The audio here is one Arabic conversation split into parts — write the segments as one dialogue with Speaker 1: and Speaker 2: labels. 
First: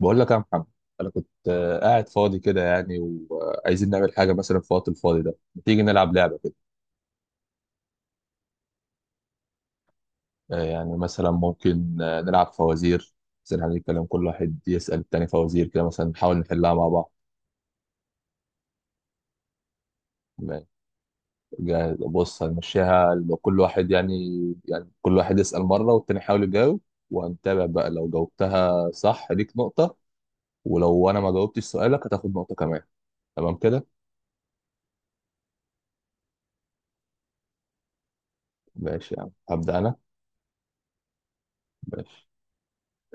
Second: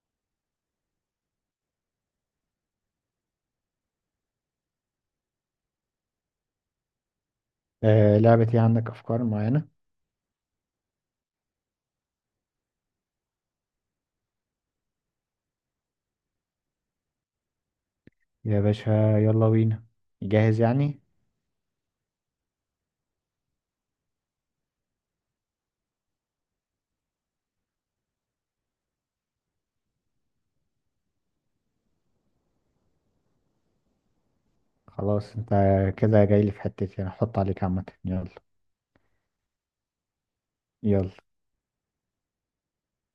Speaker 1: بقول لك يا محمد، انا كنت قاعد فاضي كده يعني. وعايزين نعمل حاجه مثلا في الوقت الفاضي ده، ما تيجي نلعب لعبه كده؟
Speaker 2: آه، لعبتي؟ عندك أفكار معينة
Speaker 1: يعني مثلا ممكن نلعب فوازير. مثلا هنتكلم، كل واحد يسال التاني فوازير كده، مثلا نحاول نحلها مع بعض.
Speaker 2: يا باشا؟ يلا بينا. جاهز
Speaker 1: ما-
Speaker 2: يعني.
Speaker 1: بص، هنمشيها لو كل واحد يعني، يعني كل واحد يسال مره والتاني يحاول يجاوب. وهنتابع بقى، لو جاوبتها صح ليك نقطه، ولو انا ما جاوبتش سؤالك هتاخد نقطه كمان. تمام كده؟
Speaker 2: خلاص انت كده جاي لي في حتتي، انا هحط عليك عامة. يلا
Speaker 1: ماشي يا عم، هبدا انا.
Speaker 2: يلا،
Speaker 1: ماشي.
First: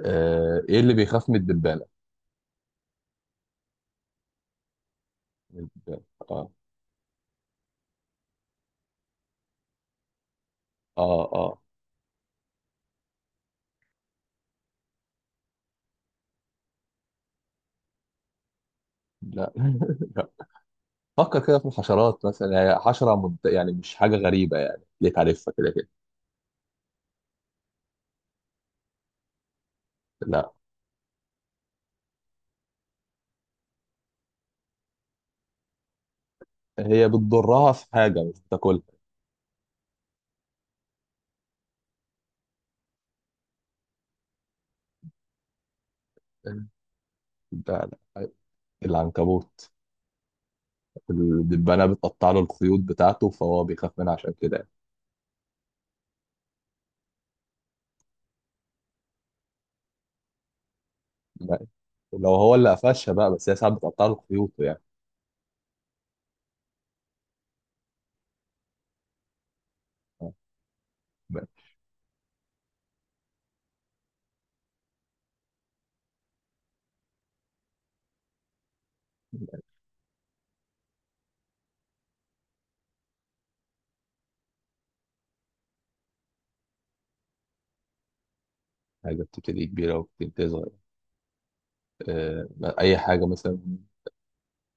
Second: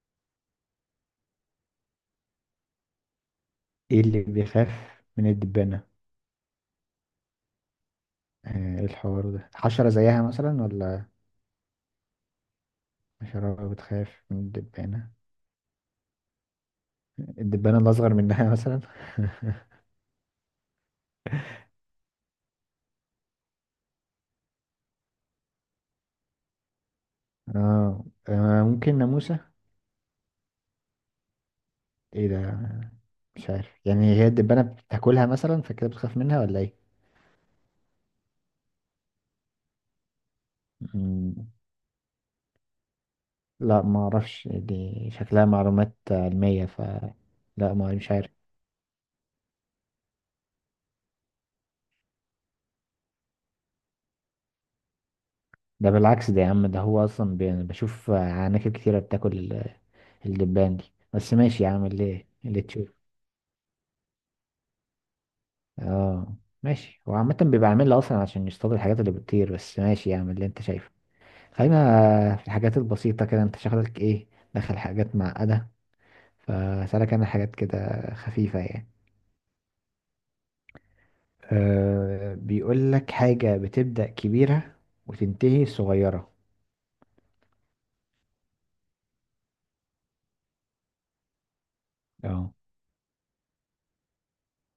Speaker 1: ايه اللي بيخاف من الدبان؟
Speaker 2: ايه اللي بيخاف من الدبانة؟
Speaker 1: اه
Speaker 2: آه، ايه الحوار ده؟ حشرة زيها مثلا ولا
Speaker 1: اه. اه.
Speaker 2: حشرة بتخاف من الدبانة؟ الدبانة الأصغر منها مثلا؟
Speaker 1: لا، لا. فكر كده في الحشرات، مثلا هي حشرة يعني مش حاجة غريبة، يعني ليك عارفها كده كده.
Speaker 2: اه، ممكن ناموسة؟
Speaker 1: لا.
Speaker 2: ايه ده؟ مش عارف يعني، هي الدبانة بتاكلها مثلا فكده بتخاف منها ولا
Speaker 1: هي بتضرها في حاجة، مش بتاكلها.
Speaker 2: ايه؟ لا، ما اعرفش دي، شكلها معلومات علمية، ف لا،
Speaker 1: لا.
Speaker 2: ما مش
Speaker 1: لا.
Speaker 2: عارف.
Speaker 1: العنكبوت. الدبانة بتقطع له الخيوط بتاعته، فهو بيخاف منها عشان كده يعني.
Speaker 2: ده بالعكس ده يا عم، ده هو اصلا بي... أنا بشوف عناكب كتيرة بتاكل الدبان دي. بس ماشي
Speaker 1: لا.
Speaker 2: يا عم، اللي
Speaker 1: لو هو
Speaker 2: اللي
Speaker 1: اللي
Speaker 2: تشوف.
Speaker 1: قفشها بقى، بس هي ساعات بتقطع له خيوطه يعني.
Speaker 2: اه ماشي، هو عامة بيبقى عاملها اصلا عشان يصطاد الحاجات اللي بتطير، بس ماشي يا عم
Speaker 1: آه.
Speaker 2: اللي انت شايفه. خلينا في الحاجات البسيطة كده، انت شغلك ايه؟ دخل حاجات معقدة، فسألك انا حاجات كده خفيفة يعني.
Speaker 1: لا.
Speaker 2: أه، بيقول لك حاجة بتبدأ كبيرة وتنتهي صغيرة.
Speaker 1: حاجة بتبتدي كبيرة وبتنتهي صغيرة. آه.
Speaker 2: اه.
Speaker 1: أي حاجة مثلا؟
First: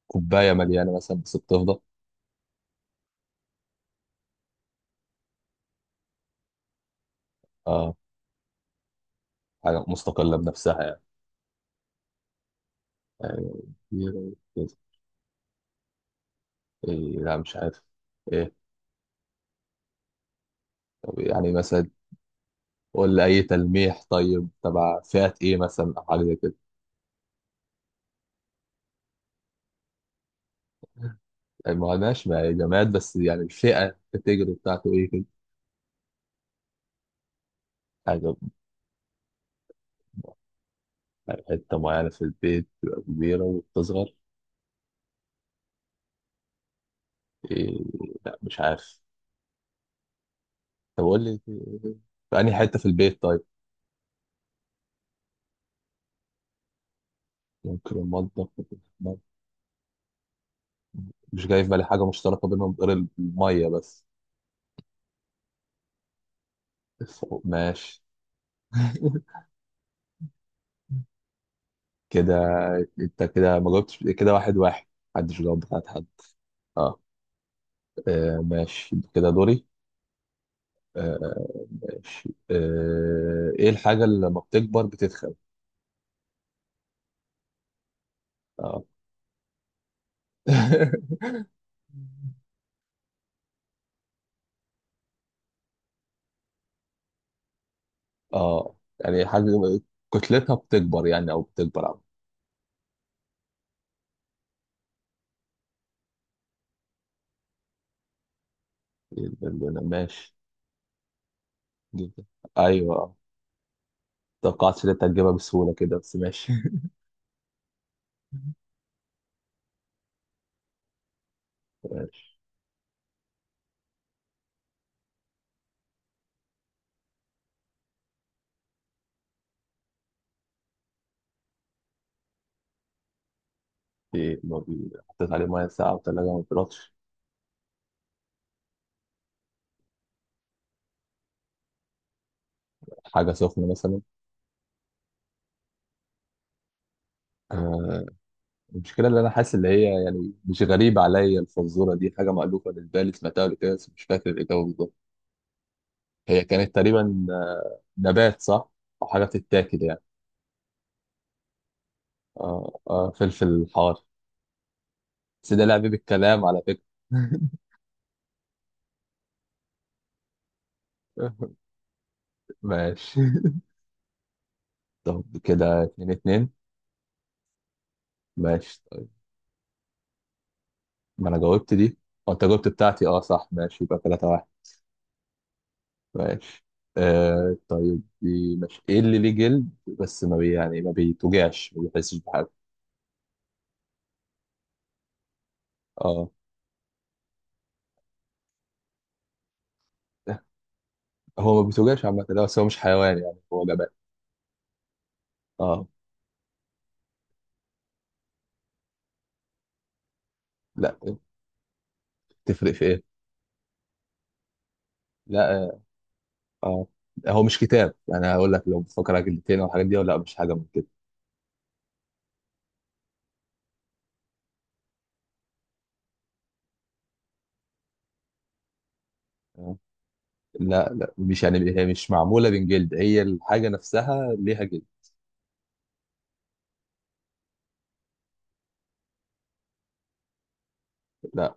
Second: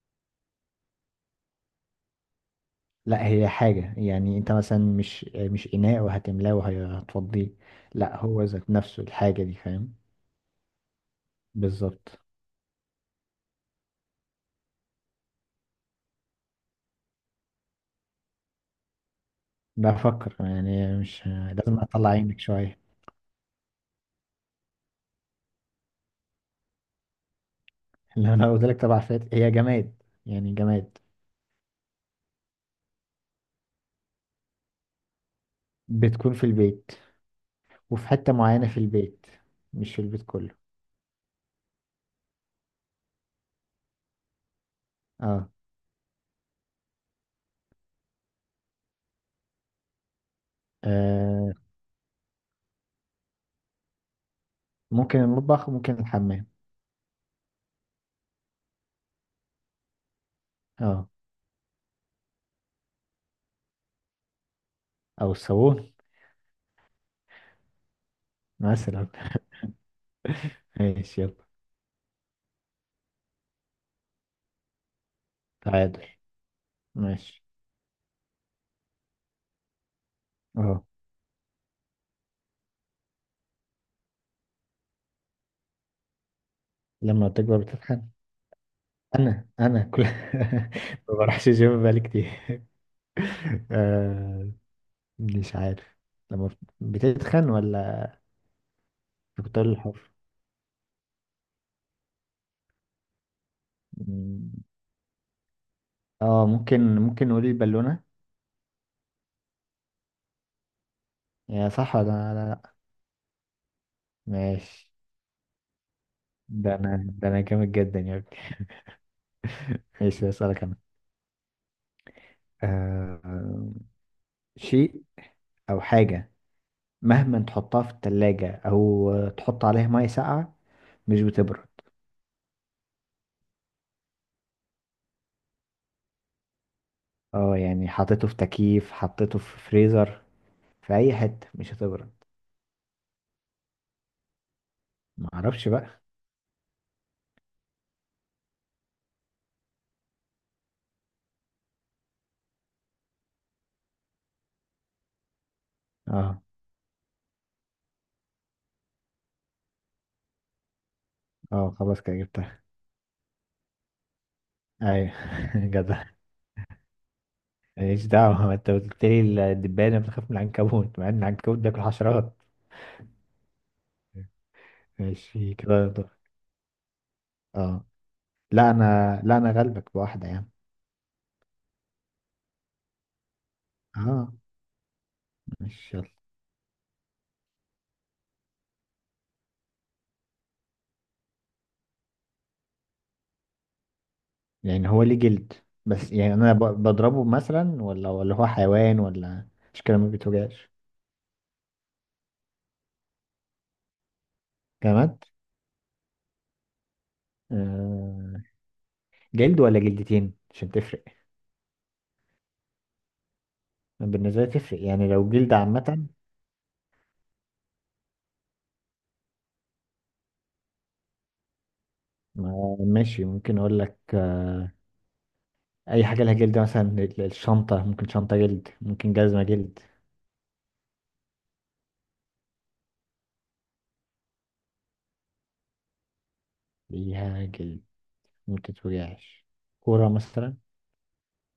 Speaker 1: كوباية مليانة مثلا بس بتفضى.
Speaker 2: لا هي حاجة، يعني انت مثلا مش اناء وهتملاه وهتفضيه.
Speaker 1: اه.
Speaker 2: لا هو ذات نفسه الحاجة دي،
Speaker 1: حاجة
Speaker 2: فاهم؟
Speaker 1: مستقلة بنفسها يعني.
Speaker 2: بالظبط.
Speaker 1: آه، كبيرة كده. إيه؟ لا مش عارف. إيه؟
Speaker 2: بفكر يعني،
Speaker 1: طب
Speaker 2: مش
Speaker 1: يعني
Speaker 2: لازم
Speaker 1: مثلا،
Speaker 2: اطلع عينك شوية.
Speaker 1: قول لي أي تلميح طيب. تبع فئة إيه مثلا، أو حاجة زي كده؟
Speaker 2: لو انا قلت لك طبعا فات، هي جماد يعني، جماد.
Speaker 1: يعني ما هناش مع جماد، بس يعني الفئة الكاتيجوري بتاعته إيه كده؟
Speaker 2: بتكون في البيت، وفي حتة
Speaker 1: حاجة.
Speaker 2: معينة في البيت، مش في البيت كله.
Speaker 1: يعني حتة معينة في البيت تبقى كبيرة وبتصغر.
Speaker 2: اه.
Speaker 1: إيه؟ لا مش عارف. طب قول لي،
Speaker 2: آه.
Speaker 1: في أنهي حتة في البيت طيب؟
Speaker 2: ممكن المطبخ، ممكن الحمام.
Speaker 1: ممكن المطبخ ممكن الحمام.
Speaker 2: اه،
Speaker 1: مش جاي في بالي حاجة مشتركة بينهم غير المية بس.
Speaker 2: او الصالون
Speaker 1: الفوق، ماشي.
Speaker 2: مثلا. ماشي يلا.
Speaker 1: كده. انت كده ما جاوبتش، كده واحد واحد. محدش جاوب بتاعت حد.
Speaker 2: تعادل.
Speaker 1: اه.
Speaker 2: ماشي.
Speaker 1: ماشي كده دوري.
Speaker 2: اه،
Speaker 1: آه، ماشي. ايه الحاجة اللي لما بتكبر بتتخن؟
Speaker 2: لما تكبر بتتخن؟
Speaker 1: اه.
Speaker 2: انا كل ما بروحش جيم بقالي كتير. آه، مش عارف، لما بتتخن ولا
Speaker 1: اه يعني
Speaker 2: بتختار
Speaker 1: حاجة
Speaker 2: الحر؟
Speaker 1: كتلتها بتكبر يعني، او بتكبر عم.
Speaker 2: مم. اه، ممكن ممكن نقول البالونة.
Speaker 1: ماشي.
Speaker 2: يا صح ولا
Speaker 1: جدا.
Speaker 2: لا؟ لا.
Speaker 1: ايوه آه. توقعتش
Speaker 2: ماشي.
Speaker 1: ان انت هتجيبها بسهولة كده، بس ماشي.
Speaker 2: ده انا، ده انا جامد جدا يا ابني. ماشي اسألك انا.
Speaker 1: ماشي.
Speaker 2: آه، شيء او حاجة، مهما تحطها في التلاجة او تحط عليها مية ساقعة مش بتبرد.
Speaker 1: ايه، ما بي- حطيت عليه ميه ساقعة وتلاجة ما بيرطش.
Speaker 2: اه يعني حطيته في تكييف، حطيته في فريزر، في اي حتة مش هتبرد.
Speaker 1: حاجة سخنة مثلا.
Speaker 2: ما اعرفش بقى.
Speaker 1: آه، المشكلة اللي أنا حاسس، اللي هي يعني مش غريبة عليا، الفزورة دي حاجة مألوفة بالنسبة لي، سمعتها قبل كده بس مش فاكر الإجابة بالظبط.
Speaker 2: اه
Speaker 1: هي كانت تقريبا نبات صح؟ أو حاجة بتتاكل يعني.
Speaker 2: اه، خلاص كده جبتها.
Speaker 1: فلفل حار.
Speaker 2: ايوه
Speaker 1: بس ده لعب
Speaker 2: جدع.
Speaker 1: بالكلام على فكرة.
Speaker 2: ماليش دعوة، ما انت قلت لي الدبانة بتخاف من العنكبوت مع ان العنكبوت بياكل حشرات.
Speaker 1: ماشي. طب
Speaker 2: ماشي
Speaker 1: كده
Speaker 2: كده دور.
Speaker 1: اتنين اتنين.
Speaker 2: اه. لا
Speaker 1: ماشي طيب.
Speaker 2: انا، لا انا غلبك بواحدة يعني.
Speaker 1: ما أنا جاوبت دي، أو أنت جاوبت بتاعتي. أه صح، ماشي يبقى تلاتة
Speaker 2: اه
Speaker 1: واحد.
Speaker 2: ماشي يلا.
Speaker 1: ماشي. طيب دي ماشي. إيه اللي ليه جلد بس ما بي يعني ما بيتوجعش، ما بيحسش بحاجة؟
Speaker 2: يعني هو ليه جلد، بس
Speaker 1: أه.
Speaker 2: يعني انا بضربه مثلا، ولا هو حيوان ولا مش كده ما بيتوجعش؟
Speaker 1: هو ما بيتوجعش عامة لا، بس هو مش حيوان يعني، هو جبان.
Speaker 2: جماد.
Speaker 1: اه.
Speaker 2: آه. جلد ولا جلدتين عشان
Speaker 1: لا.
Speaker 2: تفرق؟
Speaker 1: تفرق في ايه؟
Speaker 2: بالنسبة لي تفرق، يعني لو جلد
Speaker 1: لا اه.
Speaker 2: عامة.
Speaker 1: آه. هو مش كتاب يعني هقول لك لو بتفكر على جلدتين او الحاجات دي، ولا مش حاجة من كده.
Speaker 2: ماشي ممكن اقول لك اي حاجه لها جلد، مثلا الشنطه، ممكن شنطه جلد، ممكن جزمه
Speaker 1: آه.
Speaker 2: جلد.
Speaker 1: لا لا مش يعني، هي مش معمولة من جلد، هي الحاجة نفسها ليها جلد.
Speaker 2: ليها جلد، ممكن توجعش؟ كوره مثلا؟
Speaker 1: لا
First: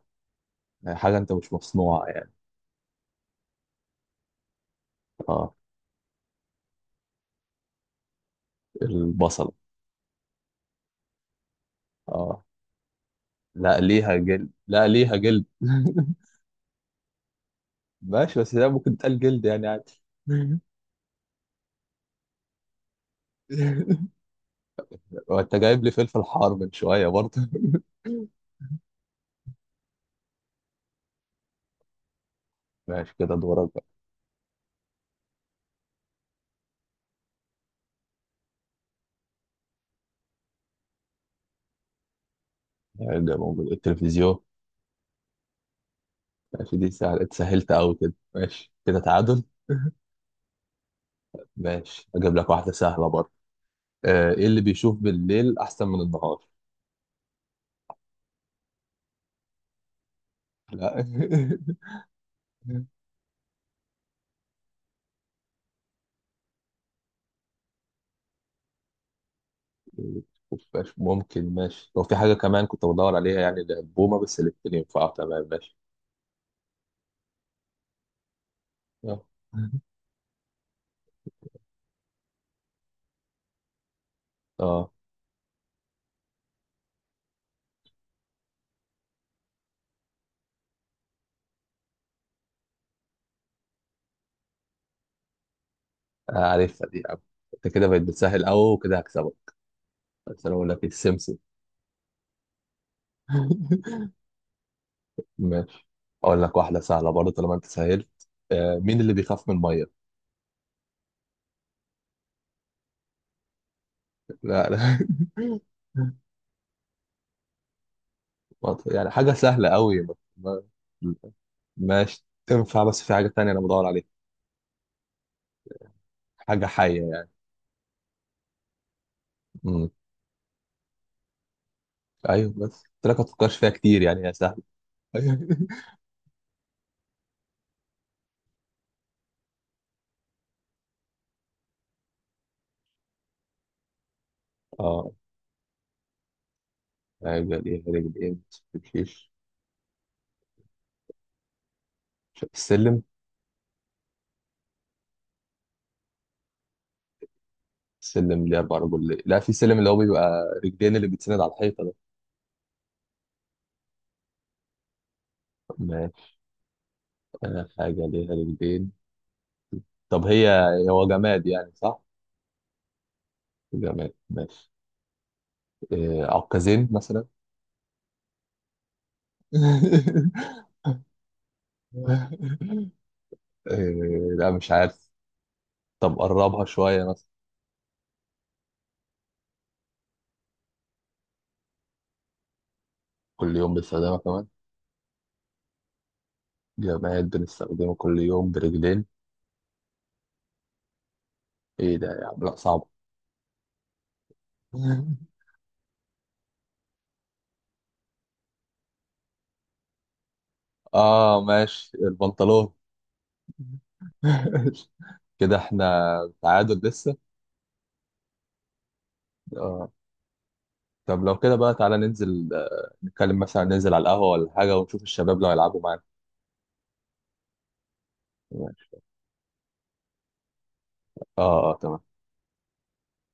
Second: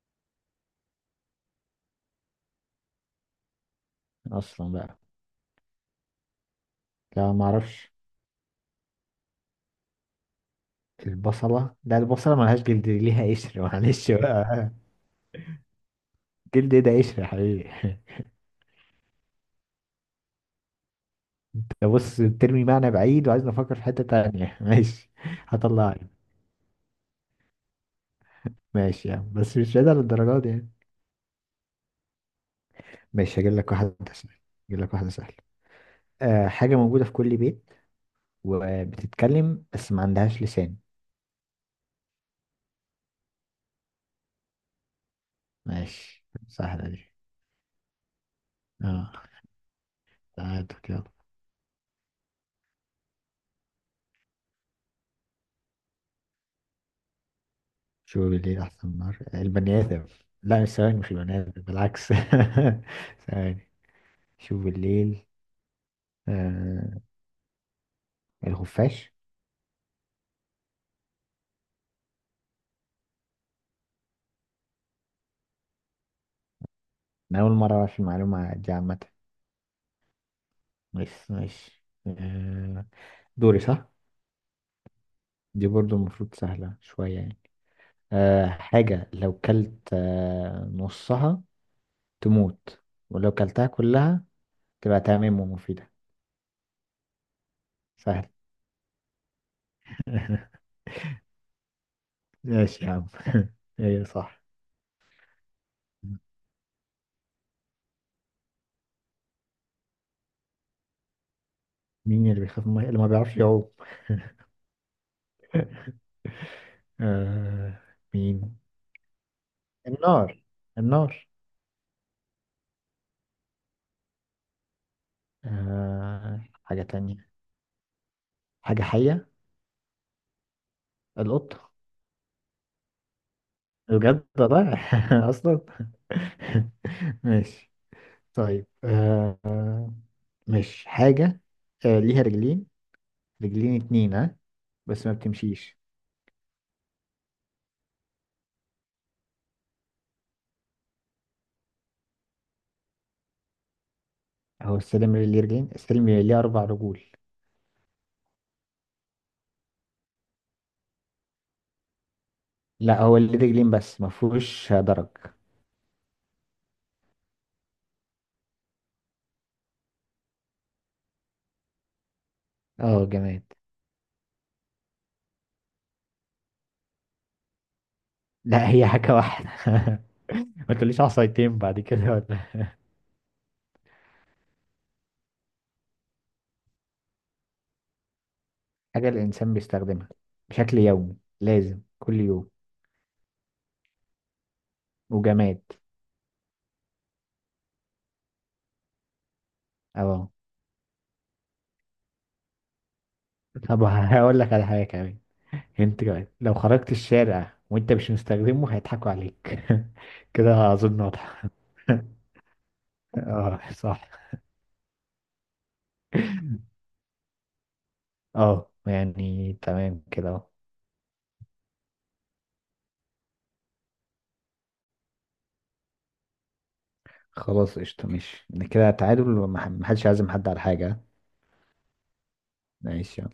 Speaker 1: هي حاجة انت مش مصنوعة يعني.
Speaker 2: اصلا بقى.
Speaker 1: اه.
Speaker 2: لا، ما اعرفش.
Speaker 1: البصلة.
Speaker 2: البصله؟ لا، البصله
Speaker 1: اه.
Speaker 2: ملهاش جلد، دي ليها قشر.
Speaker 1: لا
Speaker 2: معلش
Speaker 1: ليها جلد،
Speaker 2: بقى.
Speaker 1: لا ليها جلد.
Speaker 2: جلد ايه ده؟ قشر يا حبيبي.
Speaker 1: ماشي بس ده ممكن تقال جلد يعني عادي.
Speaker 2: انت بص بترمي معنى بعيد وعايزني افكر في حته تانية. ماشي
Speaker 1: وانت جايب لي
Speaker 2: هطلعك.
Speaker 1: فلفل حار من شوية برضه.
Speaker 2: ماشي يعني، بس مش بعيد على الدرجات دي يعني.
Speaker 1: ماشي كده
Speaker 2: ماشي، هجيب
Speaker 1: دورك.
Speaker 2: لك واحده سهله، هجيب لك واحده سهله. أه، حاجه موجوده في كل بيت، وبتتكلم بس ما عندهاش لسان.
Speaker 1: هيرجع موجود التلفزيون.
Speaker 2: ماشي
Speaker 1: ماشي
Speaker 2: سهلة
Speaker 1: دي
Speaker 2: دي.
Speaker 1: سهلة، اتسهلت أوي كده، ماشي كده
Speaker 2: اه
Speaker 1: تعادل.
Speaker 2: تعادل يلا.
Speaker 1: ماشي أجيب لك واحدة سهلة برضه. إيه اللي بيشوف بالليل أحسن من النهار؟
Speaker 2: شو ليه أحسن؟ نار؟ البني آدم؟ لا مش ثواني،
Speaker 1: لا.
Speaker 2: مش البني آدم بالعكس. ثواني، شوف الليل. آه، الخفاش.
Speaker 1: ماشي ممكن، ماشي لو في حاجة كمان كنت بدور عليها يعني البومة، بس الاتنين ينفعوا تمام ماشي.
Speaker 2: أنا أول مرة أعرف المعلومة دي عامة.
Speaker 1: اه.
Speaker 2: بس ماشي. آه، دوري صح؟
Speaker 1: آه،
Speaker 2: دي برضو المفروض سهلة شوية يعني. آه، حاجة لو كلت آه نصها تموت، ولو كلتها كلها تبقى تمام ومفيدة.
Speaker 1: عارفها دي يا عم. انت كده بقت
Speaker 2: سهل.
Speaker 1: بتسهل أوي، وكده هكسبك. بس أنا أقول لك إيه، السمسم.
Speaker 2: ماشي يا عم. ايه صح.
Speaker 1: ماشي. أقول لك واحدة سهلة برضه طالما أنت سهلت. مين اللي بيخاف من المية؟
Speaker 2: مين اللي بيخاف من المية؟ اللي ما بيعرفش يعوم.
Speaker 1: لا لا.
Speaker 2: آه، مين؟
Speaker 1: ما ت- يعني حاجة سهلة قوي.
Speaker 2: النار. النار.
Speaker 1: ماشي تنفع، بس في حاجة تانية أنا بدور عليها.
Speaker 2: آه،
Speaker 1: حاجة
Speaker 2: حاجة
Speaker 1: حية
Speaker 2: تانية؟
Speaker 1: يعني.
Speaker 2: حاجة حية؟
Speaker 1: مم.
Speaker 2: القط.
Speaker 1: أيوه، بس قلت لك ما تفكرش فيها كتير، يعني
Speaker 2: بجد
Speaker 1: هي سهلة.
Speaker 2: والله، أصلا. ماشي. طيب آه، مش حاجة، آه ليها رجلين، رجلين اتنين ها، بس
Speaker 1: اه.
Speaker 2: ما بتمشيش.
Speaker 1: رجل إيه، رجل إيه ما تمشيش. السلم.
Speaker 2: هو السلم اللي ليه رجلين؟ السلم اللي ليه أربع رجول.
Speaker 1: السلم ليه أربع رجل، لا في سلم اللي هو بيبقى رجلين اللي بيتسند على الحيطة ده.
Speaker 2: لا هو اللي ليه رجلين بس ما فيهوش درج.
Speaker 1: ماشي. حاجة ليها رجلين. طب هي، هو جماد يعني صح؟
Speaker 2: اه جماد.
Speaker 1: جماد ماشي. عكازين مثلا.
Speaker 2: لا هي حاجة واحدة. ما تقوليش عصايتين بعد كده ولا؟
Speaker 1: إيه، لا مش عارف. طب قربها شوية مثلا.
Speaker 2: حاجة الإنسان بيستخدمها بشكل يومي، لازم كل يوم،
Speaker 1: كل يوم بنستخدمها كمان.
Speaker 2: وجماد.
Speaker 1: جماد بنستخدمها كل يوم برجلين.
Speaker 2: أهو.
Speaker 1: ايه ده يا عم، لا صعب.
Speaker 2: طب هقول لك على حاجة كمان. أنت كمان لو خرجت الشارع وأنت مش مستخدمه هيضحكوا عليك. كده أظن
Speaker 1: اه
Speaker 2: واضحة.
Speaker 1: ماشي، البنطلون.
Speaker 2: اه صح.
Speaker 1: كده احنا تعادل لسه.
Speaker 2: اه يعني
Speaker 1: اه.
Speaker 2: تمام كده أهو.
Speaker 1: طب لو كده بقى تعالى ننزل، نتكلم مثلا ننزل على القهوة ولا حاجة، ونشوف الشباب لو هيلعبوا معانا.
Speaker 2: خلاص قشطة، ماشي كده
Speaker 1: ماشي.
Speaker 2: تعادل، ومح- محدش عازم حد على حاجة.
Speaker 1: اه اه تمام.
Speaker 2: ماشي يلا.